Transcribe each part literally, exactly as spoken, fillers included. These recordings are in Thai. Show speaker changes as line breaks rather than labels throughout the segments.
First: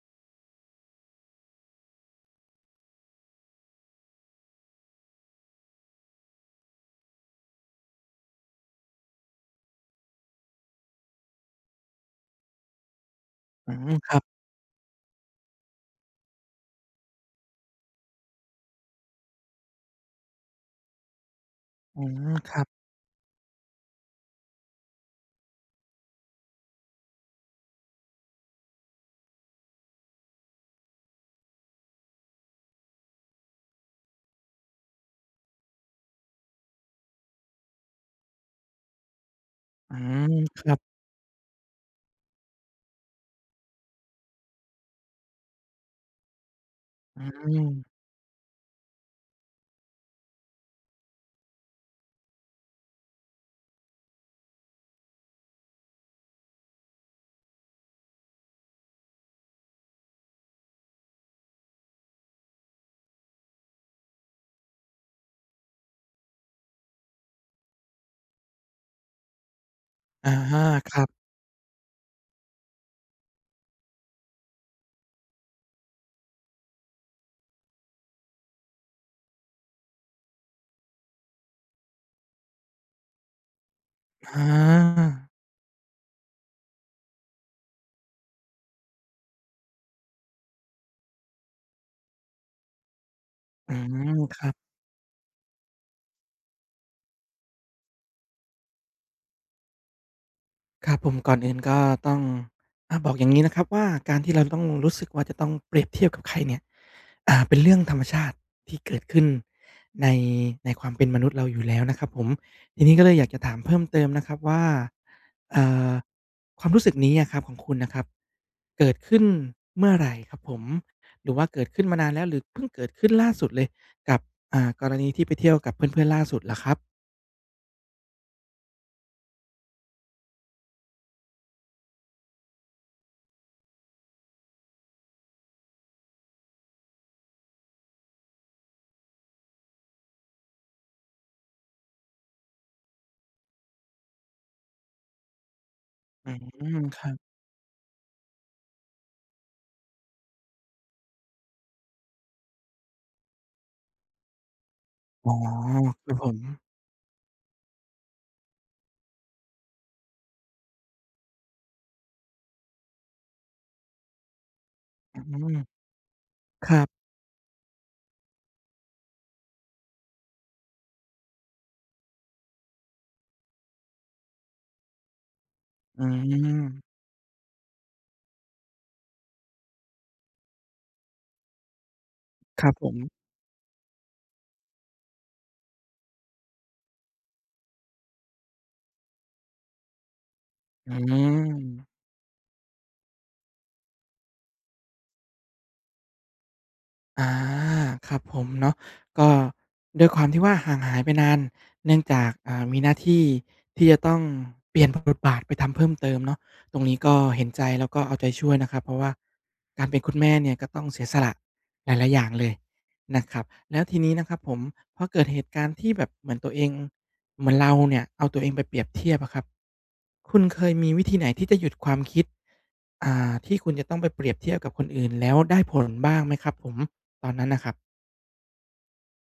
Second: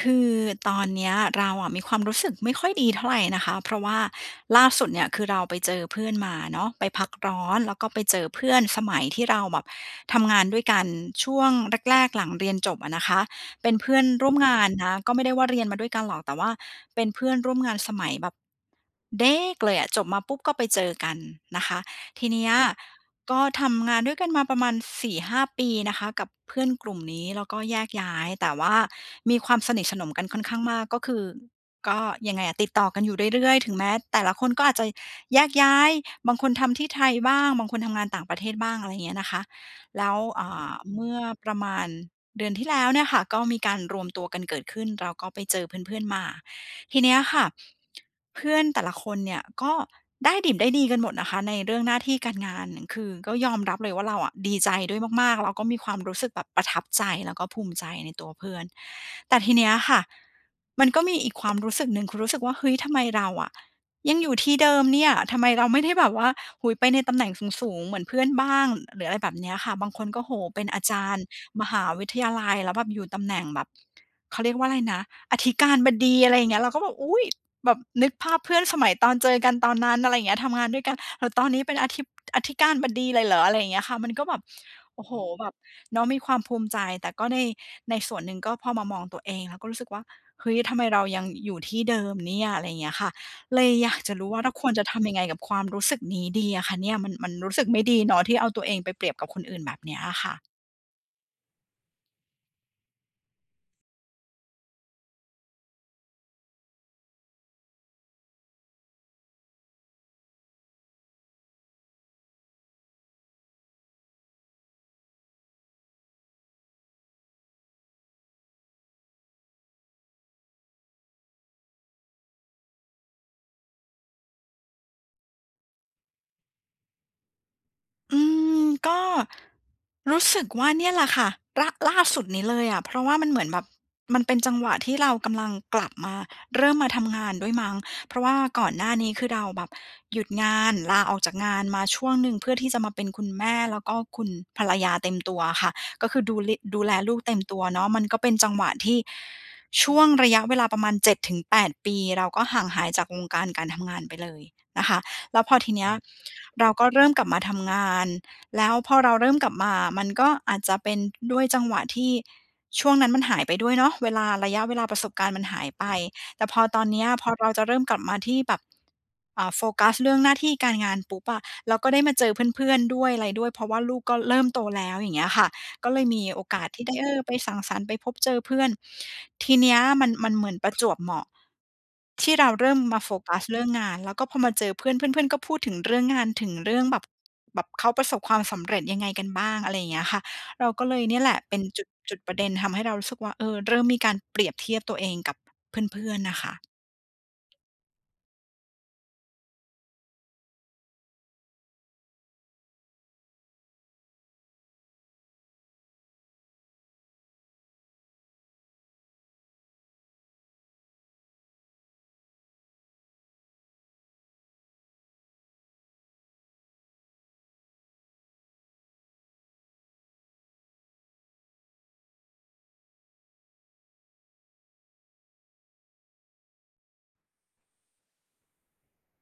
คือตอนเนี้ยเราอะ มีความรู้สึกไม่ค่อยดีเท่าไรนะคะ เพราะว่าล่าสุดเนี่ย คือเราไปเจอเพื่อนมาเนาะ ไปพักร้อน แล้วก็ไปเจอเพื่อนสมัยที่เราแบบทำงานด้วยกัน ช่วงแรก ๆ หลังเรียนจบอะนะคะ เป
อื
็นเพื
อ
่อน
ครับ
ร่วมงานนะ ก็ไม่ได้ว่าเรียนมาด้วยกันหรอก แต่ว่าเป็นเพื่อนร่วมงานสมัยแบบ เด็ก เลยอะ จบมาปุ๊บ ก็ไปเจอกันนะคะ
อื
ที
อ
เนี้
ค
ย
รับ
ก็ทำงานด้วยกันมาประมาณ สี่ห้า ปี นะคะ กับเพื่อนกลุ่มนี้ แล้วก็แยกย้าย แต่ว่ามีความสนิทสนมกันค่อนข้างมาก ก็คือ ก็ยังไงอะ ติดต่อกันอยู่เรื่อย ๆ ถึงแม้แต่ละคนก็อาจจะแยกย้าย บางคนทำที่ไทยบ้าง บางคนทำงานต่างประเทศบ้าง อะไรอย่างเงี้ยนะคะ
อื
แล้ว
ม
อ่
ครั
า
บ
เมื่อประมาณเดือนที่แล้วเนี่ยค่ะ ก็มีการรวมตัวกันเกิดขึ้น เราก็ไปเจอเพื่อน ๆ มา ทีเนี้
อ
ย
ื
ค่ะ
ม
เพื่อนแต่ละคนเนี่ย ก็ได้ดิบได้ดีกันหมดนะคะ ในเรื่องหน้าที่การงาน คือก็ยอมรับเลยว่า เราอะดีใจด้วยมาก ๆ เราก็มีความรู้สึกแบบประทับใจ แล้วก็ภูมิใจในตัวเพื่อน แต่ทีเนี้ยอะค่ะ มันก็มีอีกความรู้สึกหนึ่ง คือรู้สึกว่า เฮ้ย ทำไมเราอะยังอยู่ที่เดิมเนี่ย? ทำไมเราไม่ได้แบบว่า โอ้โฮ ไปในตำแหน่งสูง ๆ เหมือนเพื่อนบ้าง? หรืออะไรแบบเนี้ยค่ะ บางคนก็
อ
โอ้โ
ะ
ฮ
ฮ
เ
ะ
ป็นอา
ค
จ
รั
า
บ
รย์มหาวิทยาลัย แล้วแบบอยู่ตำแหน่งแบบ เขาเรียกว่าอะไรนะ อธิการบดี อะไรอย่างเงี้ย เราก็แบบ อุ๊ย! แบบนึกภาพ เพื่อนสมัยตอนเจอกันตอนนั้น อะไรอย่างเงี้ย ทำงานด้วยกัน แล้วตอนนี้เป็นอธิป อธิการบดีเลยเหรอ? อะไรอย่างเงี้ยค่ะ มันก็แบ
อ
บ โอ้โฮ!
า
แบบเนาะ มีความภูมิใจ แต่ก็ใน ในส่วนหนึ่ง ก็พอมามองตัวเองอะก็รู้สึกว่า เฮ้ย ทำไมเรายังอยู่ที่เดิมเนี่ย อะไรอย่างเงี้ยค่ะ เล
อ
ย
ื
อยากจ
ม
ะรู้ว
ค
่า
ร
เ
ั
รา
บ
ควรจะทำยังไงกับความรู้สึกนี้ดีอะค่ะเนี่ย? มัน มันรู้สึกไม่ดีเนาะ ที่เอาตัวเองไปเปรียบกับคนอื่นแบบเนี้ยอะค่ะ
ครับผม ก่อนอื่นก็ต้อง อะ บอกอย่างงี้นะครับว่า การที่เราจะต้องรู้สึกว่า จะต้องเปรียบเทียบกับใครเนี่ย อ่า เป็นเรื่องธรรมชาติที่เกิดขึ้นใน ในความเป็นมนุษย์เราอยู่แล้วนะครับผม ทีนี้ก็เลยอยากจะถามเพิ่มเติมนะครับว่า เอ่อ ความรู้สึกนี้อะครับ ของคุณน่ะครับ เกิดขึ้นเมื่อไหร่ครับผม? หรือว่าเกิดขึ้นมานานแล้ว หรือเพิ่งเกิดขึ้นล่าสุดเลย กับ อ่า กรณีที่ไปเที่ยวกับเพื่อน ๆ ล่าสุดเหรอครับ
อืม ก็รู้สึกว่าเนี่ยแหละค่ะ ร ล่าสุดนี้เลยอะ เพราะว่ามันเหมือนแบบ มันเป็นจังหวะที่เรากำลังกลับมา เริ่มมาทำงานด้วยมั้ง เพราะว่าก่อนหน้านี้คือเราแบบหยุดงาน ลาออกจากงานมาช่วงหนึ่ง เพื่อที่จะมาเป็นคุณแม่ แล้วก็คุณภรรยาเต็มตัวอะค่ะ ก็คือ
อื
ดูลิ ด
ม
ูแล
ครั
ลู
บ
กเต็มตัวเนาะ มันก็เป็นจังหวะที่ช่วงระยะเวลาประมาณ เจ็ดถึงแปด ปี เราก็ห่างหายจากวงการการทำงานไปเลยนะคะ
อ๋อ
แล้วพอทีเนี้ย
ครับผม
เราก็เริ่มกลับมาทำงาน แล้วพอเราเริ่มกลับมามันก็อาจจะเป็นด้วยจังหวะที่ช่วงนั้นมันหายไปด้วยเนาะ เวลา ระยะเวลาประสบ
อื
การณ์มัน
ม
หายไป แต่พอ
คร
ต
ั
อน
บ
เนี้ย พอเราจะเริ่มกลับมาที่แบบ เอ่อ โฟกัสเรื่องหน้าที่การงานปุ๊บอะ เราก็ได้มาเจอเพื่อน ๆ ด้วย ไรด้วย เพราะว่าลูกก็เริ่มโตแล้ว อย่างเงี้ยค่ะ ก็เล
อื
ยมีโอกาสที
ม
่ได้ เออ ไปสังสรรค์ ไปพบเจอเพื่อน ทีเนี้ยมัน มันเหมือนประจวบเหมาะที่เรา
ค
เร
รั
ิ่
บ
ม
ผ
มาโ
ม
ฟกัสเรื่องงาน แล้วก็พอมาเจอเพื่อน เพื่อน ๆ ก็พูดถึงเรื่องงาน ถึงเรื่องแบบ แบบเขาประสบความสำเร็จยังไงกันบ้าง อะไรอย่างเงี้ยค่ะ เราก็
อื
เลยเนี่ยแหละเป็น
ม
จุด จุดประเด็นทำให้เรารู้สึกว่า เออ เริ่มมีการเปรียบเทียบตัวเองกับเพื่อน ๆ น่ะค่ะ
อา ครับผมเนาะ ก็ด้วยความที่ว่า ห่างหายไปนาน เนื่องจาก อ่า มีหน้าที่ที่จะต้องเปลี่ยน พ บทบาทไปทำเพิ่มเติมเนาะ ตรงนี้ก็เห็นใจ แล้วก็เอาใจช่วยนะครับ เพราะว่าการเป็นคุณแม่เนี่ย ก็ต้องเสียสละหลาย ๆ อย่างเลยนะครับ แล้วทีนี้นะครับผม พอเกิดเหตุการณ์ที่แบบเหมือนตัวเอง เหมือนเราเนี่ยเอาตัวเองไปเปรียบเทียบอะครับ คุณเคยมีวิธีไหนที่จะหยุดความคิด อ่า ที่คุณจะต้องไปเปรียบเทียบกับคนอื่น แล้วได้ผลบ้างไหมครับผม? ตอนนั้นน่ะครับ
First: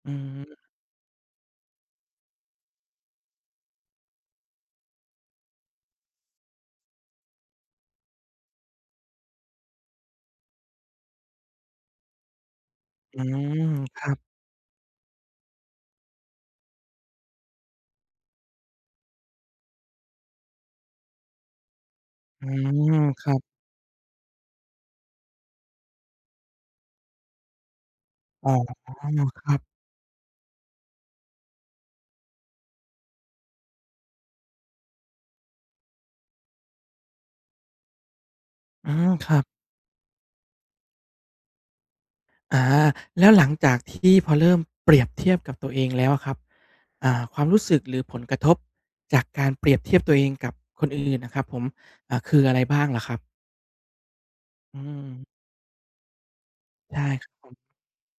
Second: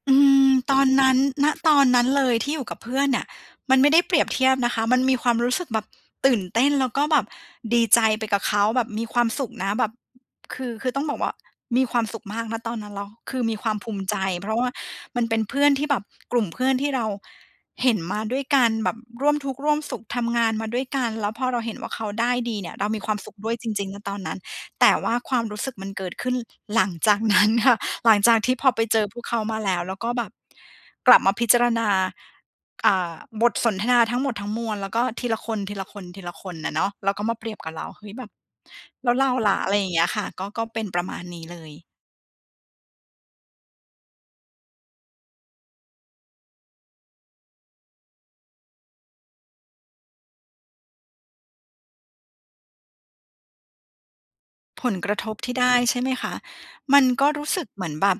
อื
อืม
ม
ตอนนั้น ณ ตอนนั้นเลยที่อยู่กับเพื่อนเนี่ย มันไม่ได้เปรียบเทียบนะคะ มันมีความรู้สึกแบบตื่นเต้น แล้วก็แบบดีใจไปกับเขา แบบมีความสุขนะแบบ คือ คือต้องบอกว่า มีความสุขมาก ณ ตอนนั้นแล้ว
อื
คือ
ม
มีความภู
ค
มิ
รั
ใจ
บ
เพราะว่ามันเป็นเพื่อนที่แบบ กลุ่มเพื่อนที่เราเห็นมาด้วยกัน แบบร่วมทุกข์ร่วมสุข ทำงานมาด้วยกัน แล้วพอเราเห็นว่าเขาได้
อื
ดีเนี่ยเรา
ม
มีความ
ค
ส
ร
ุ
ั
ข
บ
ด้วยจริง ๆ ณ ตอนนั้น แต่ว่าความรู้สึกมันเกิดขึ้นหลังจาก นั้น ค่ะ หลังจาก
อ๋
ท
อ
ี่พอไปเจอพวกเข
ค
า
รั
มา
บ
แล้ว แล้วก็แบบกลับมาพิจารณา อ่า บทสนทนาทั้งหมดทั้งมวลแล้วก็ทีละคน ๆ ๆ น่ะเนาะ แล้วก็มาเปรียบกับเรา เฮ้ย แบบ
อา
แล้วเ
ค
รา
รับ
ล่ะ อะไรอย่างเงี้ยอะค่ะ ก็ ก็เป็นประมาณนี้เลย
อา แล้วหลังจากที่พอเริ่มเปรียบเทียบกับตัวเองแล้วอะครับ อ่า ความรู้สึก หรือผลกระทบจากการเปรียบเทียบตัวเองกับคนอื่นอะครับผม อ่า คืออะไรบ้างเหรอครับ? อื
ผลกระ
ม
ทบที่ได้ ใช่ไหมคะ?
ไ
ม
ด
ัน
้
ก
ค
็
รับ
ร
ผ
ู้
ม
สึกเหมือนแบบ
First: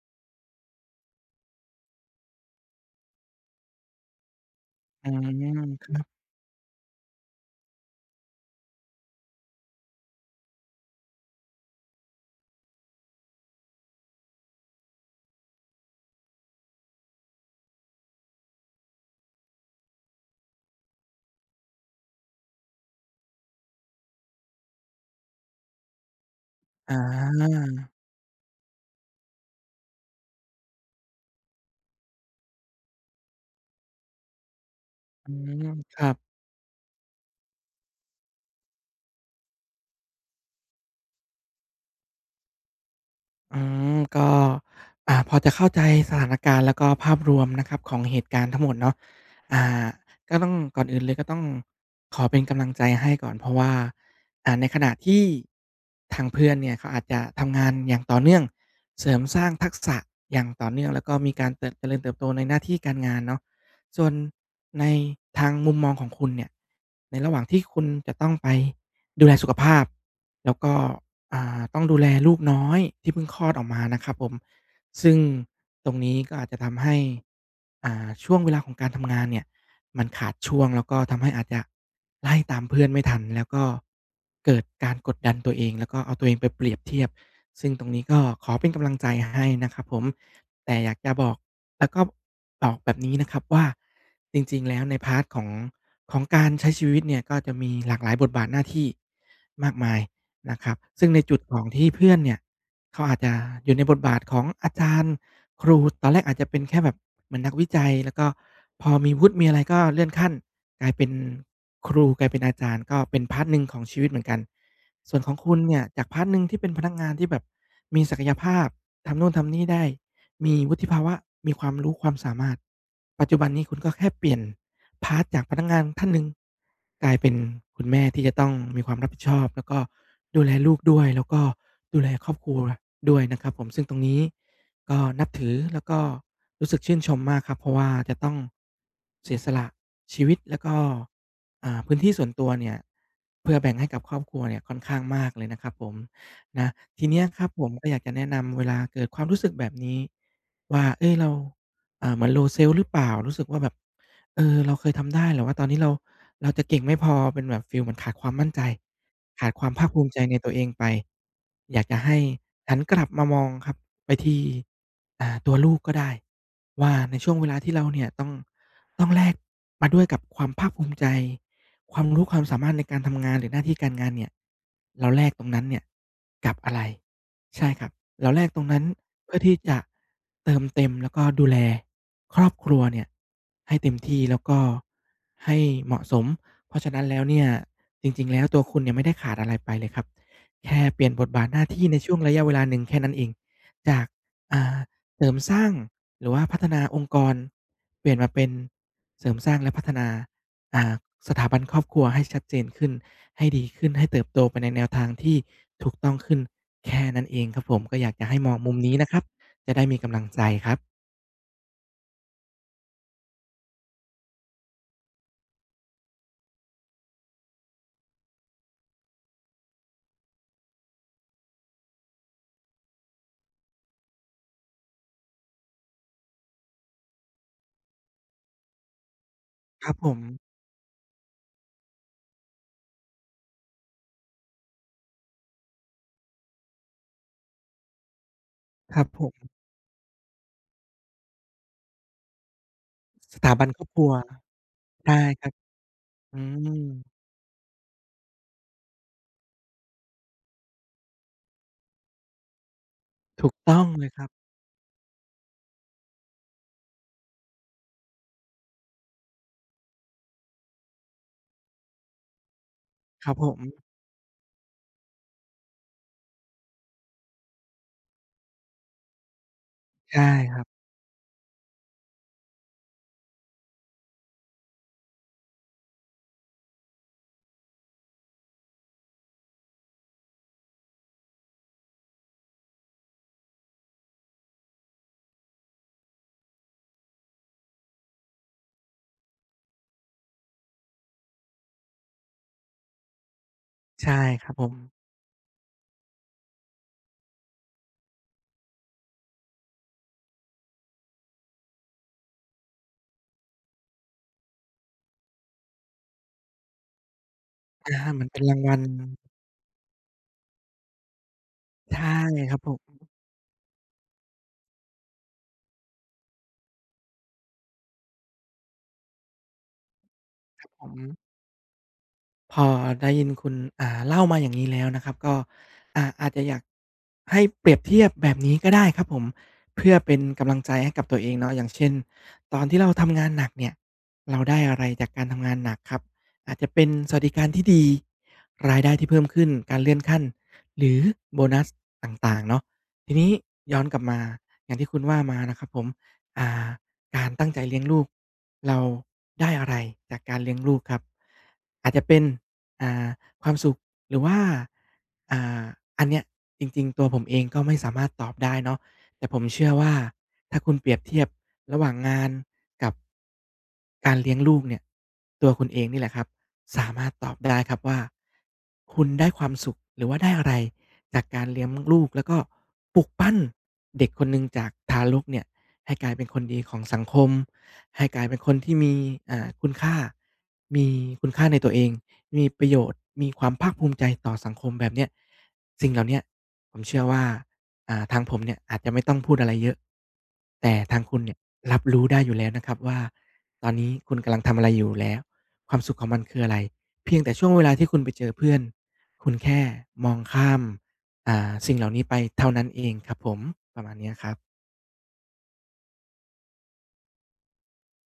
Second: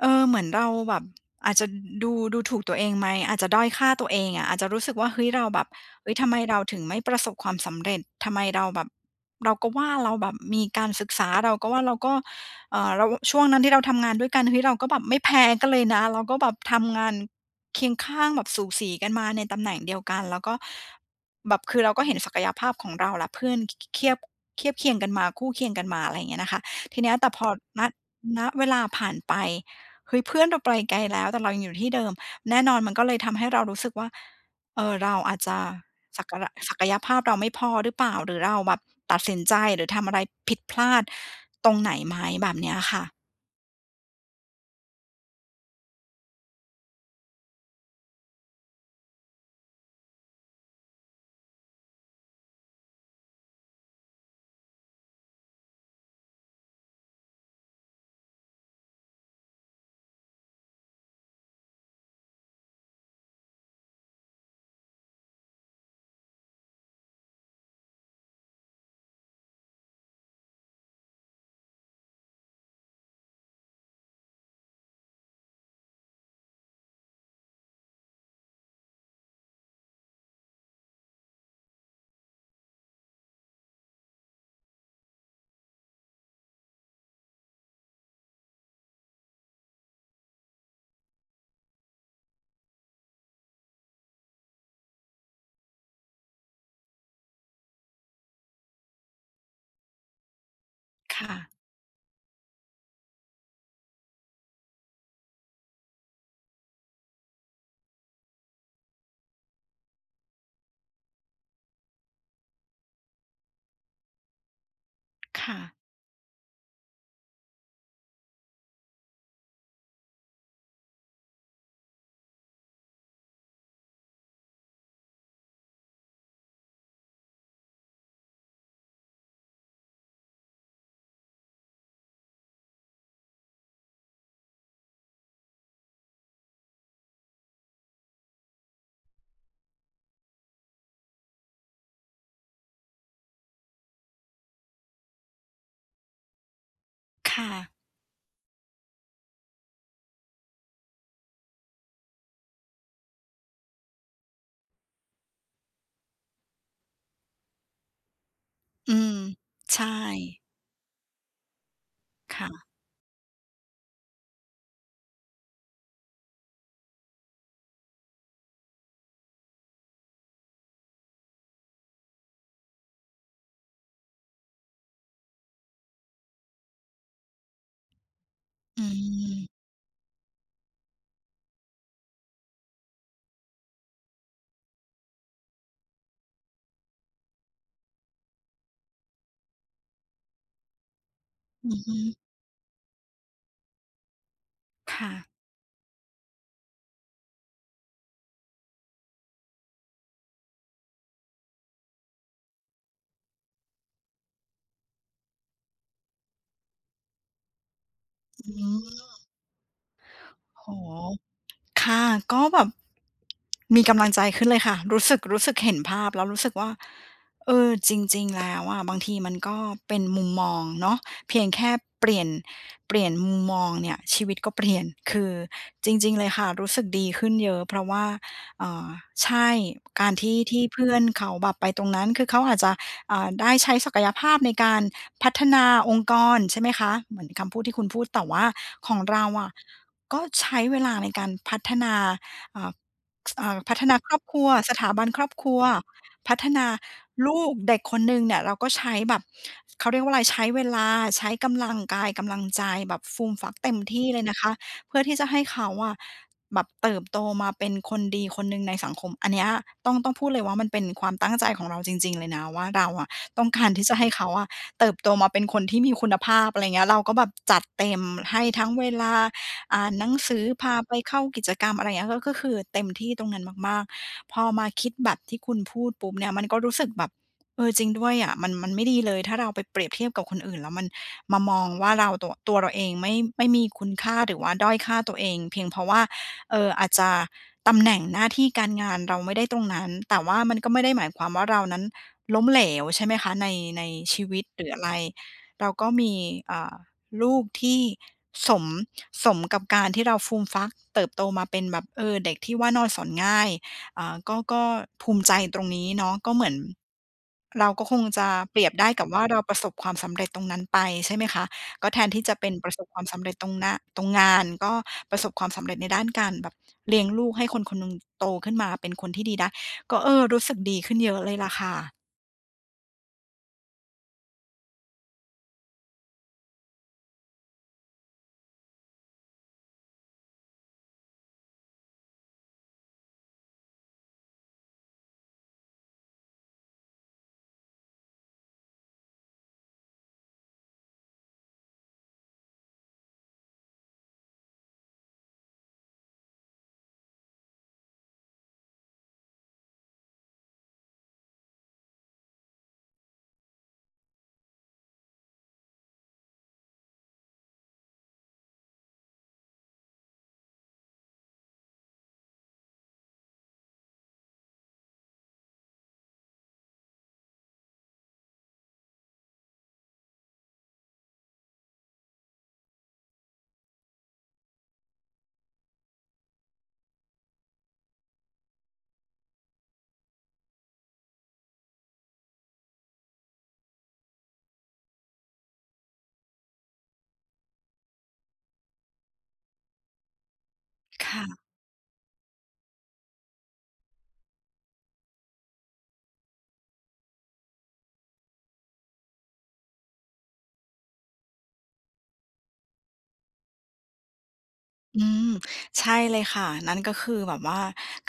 เออ เหมือนเราแบบอาจจะ ด ดู ดูถูกตัวเองไหม อาจจะด้อยค่าตัวเองอะ อาจจะรู้สึกว
อ
่
ื
า เฮ้ย เราแ
ม
บบ
ครั
เ
บ
ฮ้ย ทำไมเราถึงไม่ประสบความสำเร็จ ทำไมเราแบบ เราก็ว่าเราแบบมีการศึกษา เราก็ว่าเราก็ เอ่อ เรา ล ช่วงนั้นที่เราทำงานด้วยกัน เฮ้ย เราก็แบบไม่แพ้กันเลยนะ แล้วก็แบบทำงานเคียงข้างแบบสูสีกันมาในตำแหน่งเดียวกัน แล้วก็แบบ คือเราก็เห็นศักยภาพของเราและเพื่อนคิ คิ เคียบ เคียบเคียง กันมา คู่เคียงกันมา อะไรอย่างเงี้ยนะคะ
อ
ทีเนี้ยแต่พอ ณ
า
ณ เวลาผ่านไป เฮ้ย เพื่อนเราไปลไกลแล้ว แต่เรายังอยู่ที่เดิม แน่นอนมันก็เลยทำให้เรารู้สึกว่า เอ่อ เรา
อ
อ
ื
าจจะ
ม ครับ
ศักระ ศักยภาพเราไม่พอหรือเปล่า หรือเราแบบตัดสินใจ หรือทำอะไรผิดพลาดตรงไหนไหม แบบเนี้ยค่ะ
อืม ก็ อ่า พอจะเข้าใจสถานการณ์ แล้วก็ภาพรวมนะครับ ของเหตุการณ์ทั้งหมดเนาะ อ่า ก็ต้อง ก่อนอื่นเลย ก็ต้องขอเป็นกำลังใจให้ก่อน เพราะว่า อ่า ในขณะที่ทางเพื่อนเนี่ย เขาอาจจะทำงานอย่างต่อเนื่อง เสริมสร้างทักษะอย่างต่อเนื่อง แล้วก็มีการเติบ เจริญเติบโตในหน้าที่การงานเนาะ ส่วนในทางมุมมองของคุณเนี่ย ในระหว่างที่คุณจะต้องไปดูแลสุขภาพ แล้วก็ อ่า ต้องดูแลลูกน้อยที่เพิ่งคลอดออกมานะครับผม ซึ่งตรงนี้ก็อาจจะทำให้ อ่า ช่วงเวลาของการทำงานเนี่ย มันขาดช่วง แล้วก็ทำให้อาจจะไล่ตามเพื่อนไม่ทัน แล้วก็เกิดการกดดันตัวเอง แล้วก็เอาตัวเองไปเปรียบเทียบ ซึ่งตรงนี้ก็ขอเป็นกำลังใจให้นะครับผม แต่อยากจะบอก แล้วก็บอกแบบนี้นะครับว่า จริง ๆ แล้วใน พาร์ต ของ ของการใช้ชีวิตเนี่ย ก็จะมีหลากหลายบทบาทหน้าที่มากมายนะครับ ซึ่งใ
ค
น
่
จุด
ะ
ของที่เพื่อนเนี่ย เขาอาจจะอยู่ในบทบาทของอาจารย์ ครู ตอนแรกอาจจะเป็นแค่แบบเหมือนนักวิจัย แล้วก็พอมีวุฒิ มีอะไร ก็เลื่อนขั้นกลายเป็นครู กลายเป็นอาจารย์ ก็เป็น พาร์ต หนึ่งของชีวิตเหมือนกัน ส่วนของ
ค
ค
่
ุณ
ะ
เนี่ยจาก พาร์ต หนึ่ง ที่เป็นพนักงานที่แบบมีศักยภาพ ทำนู่น ทำนี่ได้ มีวุฒิภาวะ มีความรู้ ความสามารถ ปัจจุบันนี้คุณก็แค่เปลี่ยน พาร์ต จากพนักงานท่านหนึ่งกลายเป็นคุณแม่ ที่จะต้องมีความรับผิดชอบ แล้วก็ดูแลลูกด้วย แล้วก็ดูแลครอบครัวด้วยนะครับผม ซึ่งตรงนี้ก็นับถือ แล้วก็รู้สึกชื่นชมมากครับ เพราะว่าจะต้องเสียสละชีวิต แล้วก็ อ่า พื้นที่ส่วนตัวเนี่ย เพื่อแบ่งให้กับครอบครัวเนี่ย ค่อนข้างมากเลยนะครับผม นะ ทีเนี้ย
ค
คร
่
ับผ
ะ
ม ก็อยากจะแนะนำ เวลาเกิดความรู้สึกแบบนี้ว่า เฮ้ย เรา อ่า เหมือน Low Self หรือเปล่า? รู้สึกว่าแบบ เออ เราเคยทำได้ หรือว่าตอนนี้เรา เราจะเก่งไม่พอ เป็นแบบฟีลเหมือนขาดความมั่นใจ
อืม
ขาดความ
ใช
ภา
่
คภูมิใจในตัวเองไป อยากจะให้
ค่ะ
หันกลับมามองครับ ไปที่ อ่า ตัวลูกก็ได้ว่า ในช่วงเวลาที่เราเนี่ย ต้อง ต้องแลกมาด้วยกับความภาคภูมิใจ ความรู้ความสามารถในการทำงาน หรือหน้าที่การงานเนี่ย เราแลกตรงนั้นเนี่ยกับอะไร? ใช่ครับ เราแลกตรงนั้
อ
นเพื่อท
ือ
ี่จะเติมเต็ม แล้วก็ดูแลครอบครัวเนี่ยให้เต็มที่ แล้วก็ให้เหมาะสม เพราะฉะนั้นแล้วเนี่ย จริง ๆ แล้วตัวคุณเนี่ย ไม่ได้ขาดอะไรไปเลยครับ แค่เปลี่ยนบทบาทหน้า
อื
ท
อ
ี่
ฮ
ในช่
ึ
วงระยะเวลาหนึ่งแค่นั้นเอง จาก อ่า
ค่
เสร
ะ
ิมสร้าง หรือว่าพัฒนาองค์กร เปลี่ยนมาเป็นเสริมสร้าง และพัฒนา อ่า สถาบันครอบครัวให้ชัดเจนขึ้น ให้ดีขึ้น ให้เติบโตไปในแนวทางที่ถูกต้องขึ้น แค่นั้นเองครับผม ก็อยากจะให้
อ
ม
ื
องมุมนี้นะค
อ
รับ จะได้มีกำลังใจ
โ
ค
อ
ร
้
ับ
โฮ ค่ะ ก็แบบ มีกำลังใจขึ้นเลยค่ะ รู้สึก รู้สึกเห็นภาพ แล้วรู้สึกว่า เออ จริง ๆ แล้วอะบางทีมันก็เป็นมุมมองเนาะ เพียงแค่เปลี่ยน เปลี่ยนมุมมองเนี่ย ชีวิตก็เปลี่ยน คือจริง ๆ เลยค่ะ รู้สึกดีขึ้นเยอะ เพราะว่า อ่า ใช่
ครับ
ก
ผ
ารที
ม
่ ที่เพื่อนเขาแบบไปตรงนั้น คือเขาอาจจะ อ่า ได้ใช้ศักยภาพในการพัฒนาองค์กร ใช่ไหมคะ? เหมือนคำพูดที่คุณพูด แต่ว่าข
ค
อ
ร
ง
ับ
เร
ผ
า
ม
อะ ก็ใช้เวลาในการพัฒนา เอ่อ ส
ส
เอ
ถ
่
า
อ
บัน
พั
คร
ฒ
อบ
นา
ครั
ค
ว
รอบครัว สถาบัน
ได
ค
้
รอบ
ค
ค
รั
ร
บ
ัว พั
อื
ฒนา
ม
ลูก เด็กคนหนึ่งเนี่ย เราก็ใช้แบบ เขาเรียกว่าอะไร ใช้เวลา ใช้กำลังกาย กำลังใจ แบบฟูม
ถ
ฟ
ู
ั
ก
กเต
ต
็ม
้อง
ท
เ
ี
ล
่
ย
เ
ค
ล
ร
ย
ับ
นะคะ เพื่อที่จะให้เขาอะ แบบเติบโตมาเป็นคนดีคนหนึ่งในสังคม อันเนี้ยต้อง ต้องพูดเลยว่า มันเป็นความตั้งใจของเราจริง ๆ เลยนะว่า เราอะ
ครับ
ต้
ผ
องการ
ม
ที่จะให้เขาอะ เติบโตมาเป็นคนที่มีคุณภาพ อะไรเงี้ย เราก็แบบจัดเต็ม ให้ทั้งเวลาอ่านหนั
ใช
ง
่
สือ
ครั
พ
บ
าไปเข้ากิจกรรม อะไรเงี้ย ก็คือเต็มที่ตรงนั้นมาก ๆ พอมาคิดแบบที่คุณพูดปุ๊บเนี่ย มันก็รู้สึกแบบ เออ จริงด้วยอะ มัน มันไม่ดีเลย ถ้าเราไปเปรียบเทียบกับคนอื่น แล้วมันมามองว่า เรา ตัวเราเองไม่ ไม่มีคุณค่า หรือว่าด้อยค่าตัวเอง เพียงเพราะว่า เอ่อ อาจจะตำแหน่งหน้าที่การงานเราไม่ได้ตรงนั้น แต่ว่ามันก็ไม่ได้หมายความว่า เรานั้นล้มเหลว ใช่ไหมคะ? ใน ใน
ใช่
ชีวิ
ค
ต
รับ
ห
ผ
รือ
ม
อะไร เราก็มี อ่า ลูกที่สม สมกับการที่เราฟูมฟัก เติบโตมาเป็นแบบ เออ เด็กที่ว่านอนสอนง่าย อ่า ก็ ก็ภูมิใจตรงนี้เนาะ ก็เหมือน เราก็
อา
คง
เหม
จ
ือ
ะ
นเป็นรา
เป
ง
รีย
ว
บ
ัล
ได้กับว่าเราประสบความสำเร็จตรงนั้นไป ใช่ไหมคะ? ก็
ใช
แท
่
นที่จะเป็
ค
น
รับ
ป
ผ
ระ
ม
สบความสำเร็จตรงหน้า ตรงงาน ก็ประสบความสำเร็จในด้านการแบบเลี้ยงลูก ให้คน คนหนึ่งโตขึ้นมาเป็นคนที่ดีได้ ก็ เออ รู้สึก
ครับ
ดี
ผ
ขึ้นเยอ
ม
ะเลยล่ะค่ะ
พอได้ยินคุณ อ่า เล่ามาอย่างงี้แล้วนะครับ ก็ อ่า อาจจะอยาก ให้เปรียบเทียบแบบนี้ก็ได้ครับผม เพื่อเป็นกำลังใจให้กับตัวเองเนาะ อย่างเช่น ตอนที่เราทำงานหนักเนี่ย เราได้อะไรจากการทำงานหนักครับ อาจจะเป็นสวัสดิการที่ดี รายได้ที่เพิ่มขึ้น การเลื่อนขั้น หรือโบนัสต่าง ๆ เนาะ ทีนี้ย้อนกลับมา อย่างที่คุณว่ามานะครับผม อ่า การตั้งใจเลี้ยงลูก เราได้อะไรจากการเลี้ยงลูกครับ อาจจะเป็น อ่า ความสุข หรือว่า อ่า อันเนี้ยจริง ๆ ตัวผมเองก็ไม่สามารถตอบได้เนาะ แต่ผมเชื่อว่า ถ้าคุณเปรียบเทียบระหว่างงานกับ การเลี้ยงลูกเนี่ย ตัวคุณเองนี่แหละครับ สามารถตอบได้ครับว่า คุณได้ความสุขหรือว่าได้อะไร จากการเลี้ยม ลูก แล้วก็ปลุกปั้นเด็กคนหนึ่งจากทารกเนี่ยให้กลายเป็นคนดีของสังคม ให้กลายเป็นคนที่มี อ่า คุณค่า มีคุณค่าในตัวเอง มีประโยชน์ มีความภาคภูมิใจต่อสังคมแบบเนี้ย สิ่งเหล่าเนี้ยผมเชื่อว่า อ่า ทางผมเนี่ยอาจจะไม่ต้องพูดอะไรเยอะ แต่ทาง
ค
คุณ
่
เนี่
ะ
ยรับรู้ได้อยู่แล้วนะครับว่า ตอนนี้คุณกำลังทำอะไรอยู่ แล้วความสุขของมันคืออะไร เพียงแต่ช่วงเวลาที่คุณไปเจอเพื่อน คุณแค่มองข้าม อ่า สิ่งเหล่านี้ไปเท่านั้นเองครับผม ประมาณเนี้ยครับ
อืม ใช่เลยค่ะ นั่นก็คือแบบว่า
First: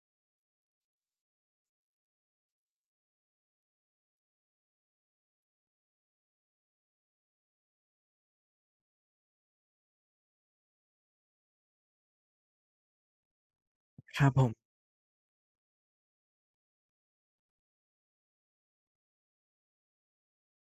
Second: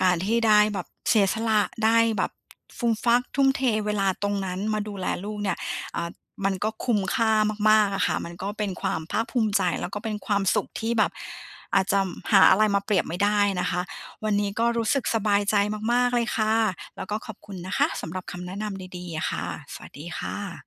การที่ได้แบบเสียสละ ได้แบบฟูมฟัก ทุ่มเทเวลาตรงนั้นมาดูแลลูกเนี่ย อ่า มันก็คุ้มค่ามาก ๆ อะค่ะ มันก็เป็นความภาคภูมิใจ แล้วก็เป็นความสุขที่แบบ อาจำหาอะไรมาเปรียบไม่ได้นะคะ
คร
ว
ั
ั
บ
นน
ผ
ี้
ม
ก็รู้สึกสบายใจมาก ๆ เลยค่ะ แล้วก็ขอบคุณนะคะสำหรับคำแนะนำดี ๆ อะค่ะ สวัสดีค่ะ